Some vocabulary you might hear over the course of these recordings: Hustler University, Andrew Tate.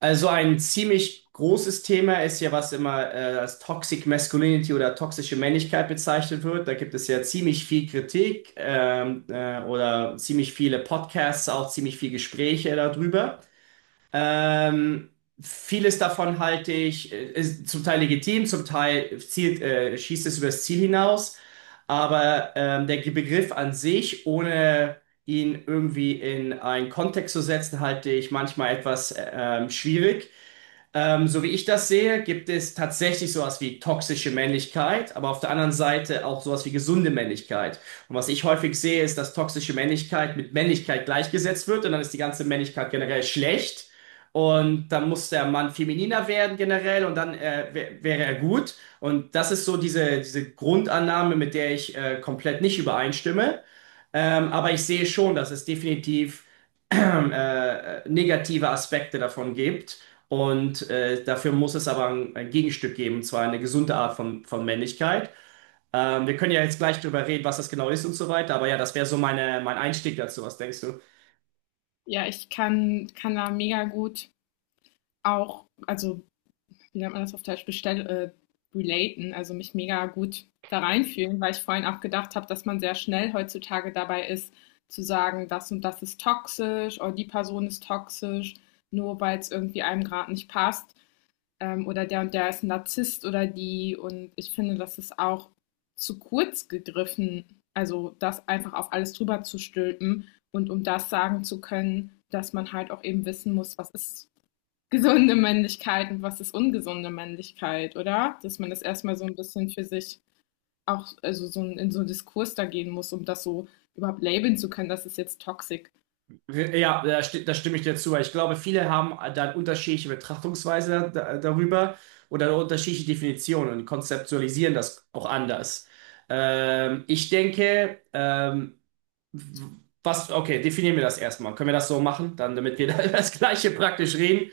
Also ein ziemlich großes Thema ist ja, was immer als Toxic Masculinity oder toxische Männlichkeit bezeichnet wird. Da gibt es ja ziemlich viel Kritik oder ziemlich viele Podcasts, auch ziemlich viel Gespräche darüber. Ähm, vieles davon halte ich, ist zum Teil legitim, zum Teil zielt, schießt es übers Ziel hinaus. Aber der Begriff an sich, ohne ihn irgendwie in einen Kontext zu setzen, halte ich manchmal etwas schwierig. So wie ich das sehe, gibt es tatsächlich sowas wie toxische Männlichkeit, aber auf der anderen Seite auch sowas wie gesunde Männlichkeit. Und was ich häufig sehe, ist, dass toxische Männlichkeit mit Männlichkeit gleichgesetzt wird und dann ist die ganze Männlichkeit generell schlecht. Und dann muss der Mann femininer werden generell und dann wäre er gut. Und das ist so diese Grundannahme, mit der ich komplett nicht übereinstimme. Aber ich sehe schon, dass es definitiv negative Aspekte davon gibt. Und dafür muss es aber ein Gegenstück geben, und zwar eine gesunde Art von Männlichkeit. Wir können ja jetzt gleich drüber reden, was das genau ist und so weiter, aber ja, das wäre so mein Einstieg dazu. Was denkst du? Ja, ich kann kann da mega gut auch also, wie nennt man das auf Deutsch, bestell relaten, also mich mega gut da reinfühlen, weil ich vorhin auch gedacht habe, dass man sehr schnell heutzutage dabei ist, zu sagen, das und das ist toxisch oder die Person ist toxisch, nur weil es irgendwie einem grad nicht passt, oder der und der ist ein Narzisst oder die. Und ich finde, das ist auch zu kurz gegriffen, also das einfach auf alles drüber zu stülpen, und um das sagen zu können, dass man halt auch eben wissen muss, was ist gesunde Männlichkeit und was ist ungesunde Männlichkeit, oder? Dass man das erstmal so ein bisschen für sich, auch also so in so einen Diskurs da gehen muss, um das so überhaupt labeln zu können, das ist jetzt toxisch. Ja, da stimme ich dir zu. Ich glaube, viele haben dann unterschiedliche Betrachtungsweise darüber oder eine unterschiedliche Definitionen und konzeptualisieren das auch anders. Ich denke, w- okay, definieren wir das erstmal. Können wir das so machen, dann, damit wir da über das Gleiche praktisch reden?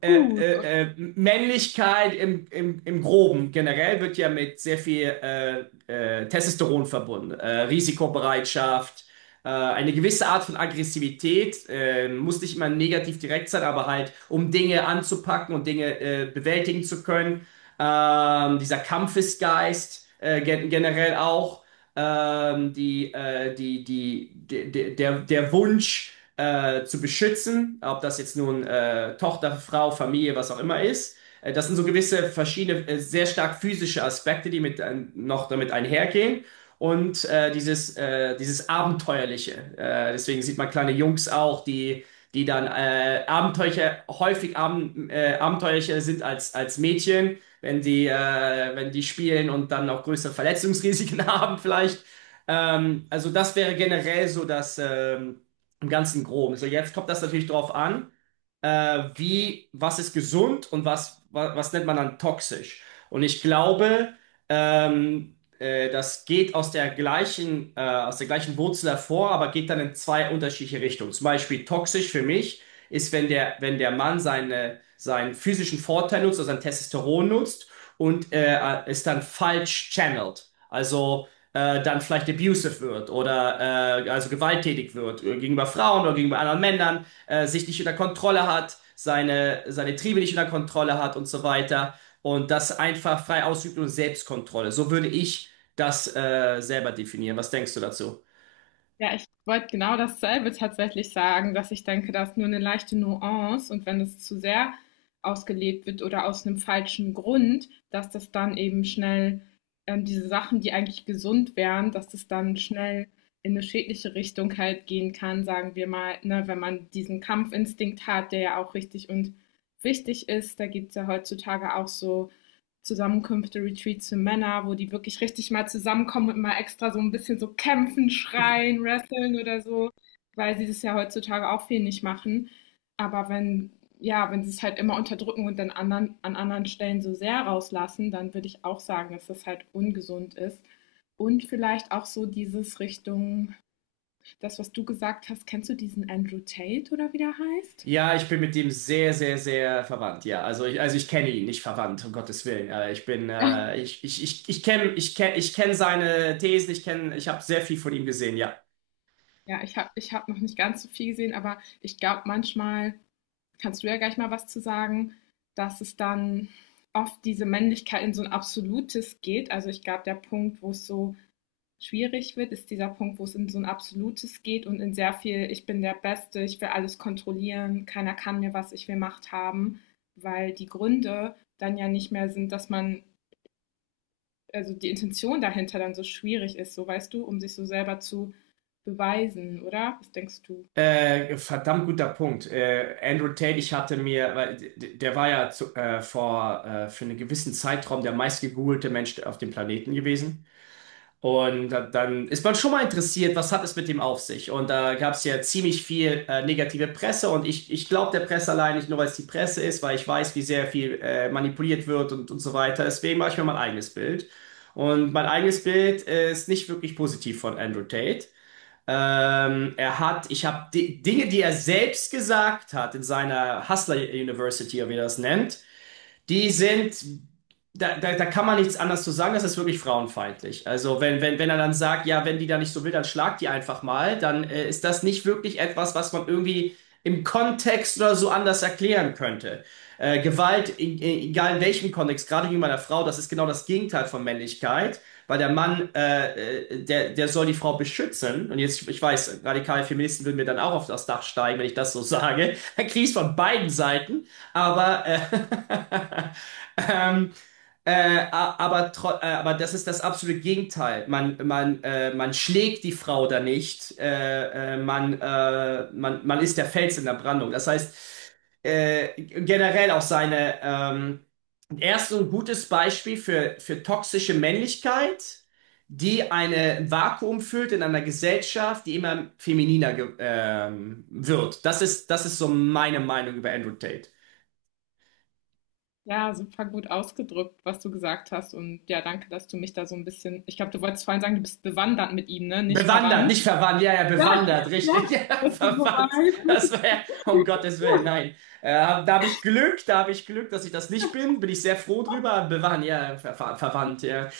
äh, Gut. äh, äh, Männlichkeit im Groben generell wird ja mit sehr viel Testosteron verbunden. Risikobereitschaft, eine gewisse Art von Aggressivität, muss nicht immer negativ direkt sein, aber halt, um Dinge anzupacken und Dinge bewältigen zu können. Dieser Kampfesgeist generell auch die, die, die, de, de, der, der Wunsch zu beschützen, ob das jetzt nun Tochter, Frau, Familie, was auch immer ist. Das sind so gewisse verschiedene, sehr stark physische Aspekte, die noch damit einhergehen. Und dieses Abenteuerliche. Deswegen sieht man kleine Jungs auch, die dann abenteuerlicher sind als Mädchen, wenn die spielen und dann auch größere Verletzungsrisiken haben vielleicht. Also das wäre generell so das im ganzen Groben. So jetzt kommt das natürlich drauf an, was ist gesund und was nennt man dann toxisch. Und ich glaube, ähm, das geht aus der gleichen Wurzel hervor, aber geht dann in zwei unterschiedliche Richtungen. Zum Beispiel toxisch für mich ist, wenn der Mann seinen physischen Vorteil nutzt, also sein Testosteron nutzt und es dann falsch channelt. Also dann vielleicht abusive wird oder also gewalttätig wird gegenüber Frauen oder gegenüber anderen Männern, sich nicht unter Kontrolle hat, seine Triebe nicht unter Kontrolle hat und so weiter und das einfach frei ausübt und Selbstkontrolle. So würde ich das selber definieren. Was denkst du dazu? Ja, ich wollte genau dasselbe tatsächlich sagen, dass ich denke, da ist nur eine leichte Nuance, und wenn es zu sehr ausgelebt wird oder aus einem falschen Grund, dass das dann eben schnell, diese Sachen, die eigentlich gesund wären, dass das dann schnell in eine schädliche Richtung halt gehen kann, sagen wir mal, ne, wenn man diesen Kampfinstinkt hat, der ja auch richtig und wichtig ist. Da gibt es ja heutzutage auch so Zusammenkünfte, Retreats für Männer, wo die wirklich richtig mal zusammenkommen und mal extra so ein bisschen so kämpfen, schreien, wresteln oder so, weil sie das ja heutzutage auch viel nicht machen. Aber wenn, ja, wenn sie es halt immer unterdrücken und dann anderen, an anderen Stellen so sehr rauslassen, dann würde ich auch sagen, dass das halt ungesund ist. Und vielleicht auch so dieses Richtung, das, was du gesagt hast, kennst du diesen Andrew Tate oder wie der heißt? Ja, ich bin mit dem sehr, sehr, sehr verwandt. Ja, also ich kenne ihn nicht verwandt, um Gottes Willen. Ja, Ich kenne seine Thesen. Ich habe sehr viel von ihm gesehen. Ja. ja, ich habe, ich hab noch nicht ganz so viel gesehen, aber ich glaube manchmal, kannst du ja gleich mal was zu sagen, dass es dann oft diese Männlichkeit in so ein absolutes geht. Also ich glaube, der Punkt, wo es so schwierig wird, ist dieser Punkt, wo es in so ein absolutes geht und in sehr viel, ich bin der Beste, ich will alles kontrollieren, keiner kann mir was, ich will Macht haben, weil die Gründe dann ja nicht mehr sind, dass man, also die Intention dahinter dann so schwierig ist, so weißt du, um sich so selber zu beweisen, oder? Was denkst du? Verdammt guter Punkt. Andrew Tate, ich hatte mir, weil der war ja zu, vor für einen gewissen Zeitraum der meistgegoogelte Mensch auf dem Planeten gewesen. Und dann ist man schon mal interessiert, was hat es mit dem auf sich? Und da gab es ja ziemlich viel negative Presse und ich glaube der Presse allein nicht nur, weil es die Presse ist, weil ich weiß, wie sehr viel manipuliert wird und so weiter. Deswegen mache ich mir mein eigenes Bild. Und mein eigenes Bild ist nicht wirklich positiv von Andrew Tate. Ich habe Dinge, die er selbst gesagt hat in seiner Hustler University, oder wie er das nennt, die sind, da, da, da kann man nichts anderes zu sagen, das ist wirklich frauenfeindlich. Also wenn er dann sagt, ja, wenn die da nicht so will, dann schlag die einfach mal, dann ist das nicht wirklich etwas, was man irgendwie im Kontext oder so anders erklären könnte. Gewalt, egal in welchem Kontext, gerade wie bei einer Frau, das ist genau das Gegenteil von Männlichkeit, weil der Mann, der soll die Frau beschützen. Und jetzt, ich weiß, radikale Feministen würden mir dann auch auf das Dach steigen, wenn ich das so sage. Dann krieg ich's von beiden Seiten. Aber, äh, ähm, aber das ist das absolute Gegenteil. Man schlägt die Frau da nicht. Man ist der Fels in der Brandung. Das heißt, generell auch seine, erst so ein gutes Beispiel für toxische Männlichkeit, die eine Vakuum füllt in einer Gesellschaft, die immer femininer ge wird. Das ist so meine Meinung über Andrew Tate. Ja, super gut ausgedrückt, was du gesagt hast. Und ja, danke, dass du mich da so ein bisschen. Ich glaube, du wolltest vorhin sagen, du bist bewandert mit ihm, ne? Nicht Bewandert, verwandt. nicht verwandt, ja, ja, Ja, bewandert, richtig, ja. ja, Das ist, verwandt. Das wobei, wäre, um Gottes Willen, nein. Äh, da habe ich Glück, da habe ich Glück, dass ich das nicht bin, bin ich sehr froh drüber. Bewandt, ja, verwandt, ja.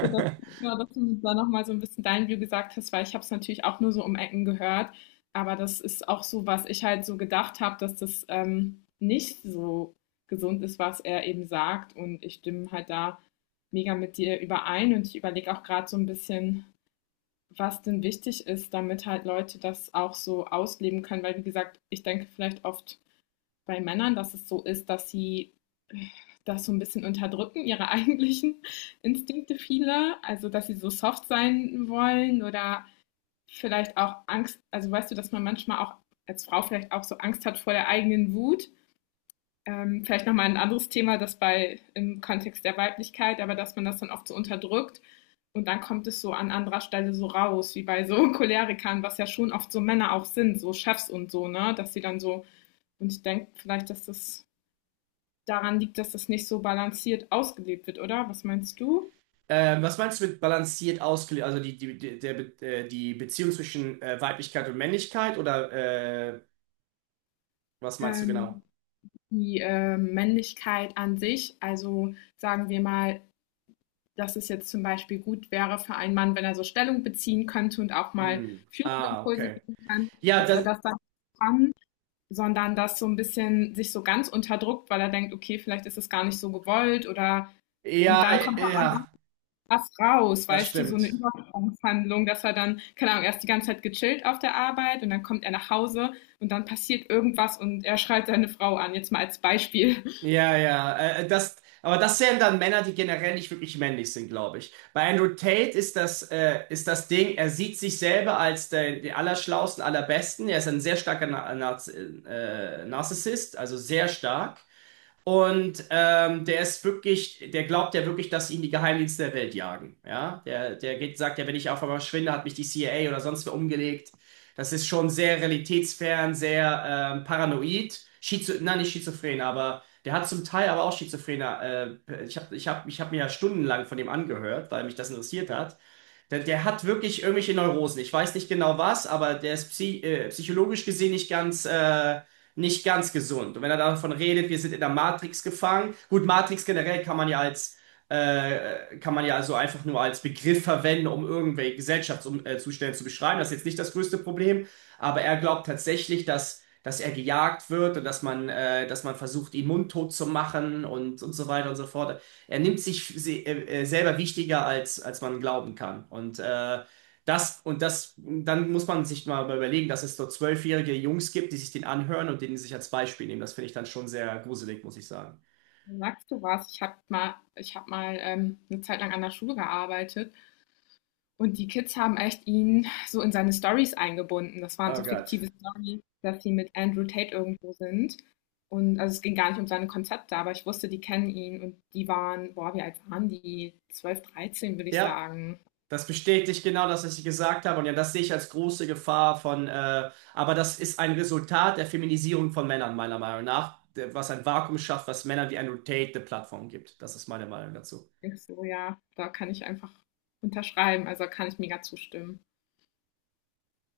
das, ja, dass du da nochmal so ein bisschen dein View gesagt hast, weil ich habe es natürlich auch nur so um Ecken gehört. Aber das ist auch so, was ich halt so gedacht habe, dass das, nicht so gesund ist, was er eben sagt. Und ich stimme halt da mega mit dir überein. Und ich überlege auch gerade so ein bisschen, was denn wichtig ist, damit halt Leute das auch so ausleben können. Weil, wie gesagt, ich denke vielleicht oft bei Männern, dass es so ist, dass sie das so ein bisschen unterdrücken, ihre eigentlichen Instinkte viele. Also, dass sie so soft sein wollen oder vielleicht auch Angst, also weißt du, dass man manchmal auch als Frau vielleicht auch so Angst hat vor der eigenen Wut, vielleicht nochmal ein anderes Thema, das bei im Kontext der Weiblichkeit, aber dass man das dann oft so unterdrückt und dann kommt es so an anderer Stelle so raus, wie bei so Cholerikern, was ja schon oft so Männer auch sind, so Chefs und so, ne, dass sie dann so, und ich denke vielleicht, dass das daran liegt, dass das nicht so balanciert ausgelebt wird, oder? Was meinst du? Was meinst du mit balanciert ausgelegt? Also die Beziehung zwischen Weiblichkeit und Männlichkeit oder äh, was meinst du genau? Ähm, die Männlichkeit an sich, also sagen wir mal, dass es jetzt zum Beispiel gut wäre für einen Mann, wenn er so Stellung beziehen könnte und auch mal Hm. führende Ah, Impulse okay. geben kann, Ja, dass er das, das dann kann, sondern dass so ein bisschen sich so ganz unterdrückt, weil er denkt, okay, vielleicht ist es gar nicht so gewollt oder, ja, und dann kommt ja, dann was raus, das weißt du, so eine stimmt. Übersprungshandlung, dass er dann, keine Ahnung, erst die ganze Zeit gechillt auf der Arbeit und dann kommt er nach Hause und dann passiert irgendwas und er schreit seine Frau an, jetzt mal als Beispiel. Ja, ja, aber das wären dann Männer, die generell nicht wirklich männlich sind, glaube ich. Bei Andrew Tate ist das Ding, er sieht sich selber als den Allerschlausten, Allerbesten. Er ist ein sehr starker Narzissist, also sehr stark. Und der glaubt ja wirklich, dass ihn die Geheimdienste der Welt jagen. Ja, sagt ja, wenn ich auf einmal verschwinde, hat mich die CIA oder sonst wer umgelegt. Das ist schon sehr realitätsfern, sehr paranoid. Schizo Nein, nicht schizophren, aber der hat zum Teil aber auch schizophrene. Ich hab mir ja stundenlang von dem angehört, weil mich das interessiert hat. Der hat wirklich irgendwelche Neurosen. Ich weiß nicht genau was, aber der ist psychologisch gesehen nicht ganz gesund. Und wenn er davon redet, wir sind in der Matrix gefangen. Gut, Matrix generell kann man ja also einfach nur als Begriff verwenden, um irgendwelche Gesellschaftszustände zu beschreiben. Das ist jetzt nicht das größte Problem. Aber er glaubt tatsächlich, dass er gejagt wird und dass man versucht, ihn mundtot zu machen und so weiter und so fort. Er nimmt sich selber wichtiger, als man glauben kann. Und dann muss man sich mal überlegen, dass es dort zwölfjährige Jungs gibt, die sich den anhören und den sich als Beispiel nehmen. Das finde ich dann schon sehr gruselig, muss ich sagen. Sagst du was? Ich habe mal, ich hab mal eine Zeit lang an der Schule gearbeitet. Und die Kids haben echt ihn so in seine Stories eingebunden. Das waren Oh so fiktive Gott. Storys, dass sie mit Andrew Tate irgendwo sind. Und also es ging gar nicht um seine Konzepte, aber ich wusste, die kennen ihn, und die waren, boah, wie alt waren die? 12, 13, würde ich Ja, sagen. das bestätigt genau das, was ich gesagt habe. Und ja, das sehe ich als große Gefahr aber das ist ein Resultat der Feminisierung von Männern, meiner Meinung nach, was ein Vakuum schafft, was Männern wie Andrew Tate eine Plattform gibt. Das ist meine Meinung dazu. Ich so, ja, da kann ich einfach unterschreiben, also da kann ich mega zustimmen.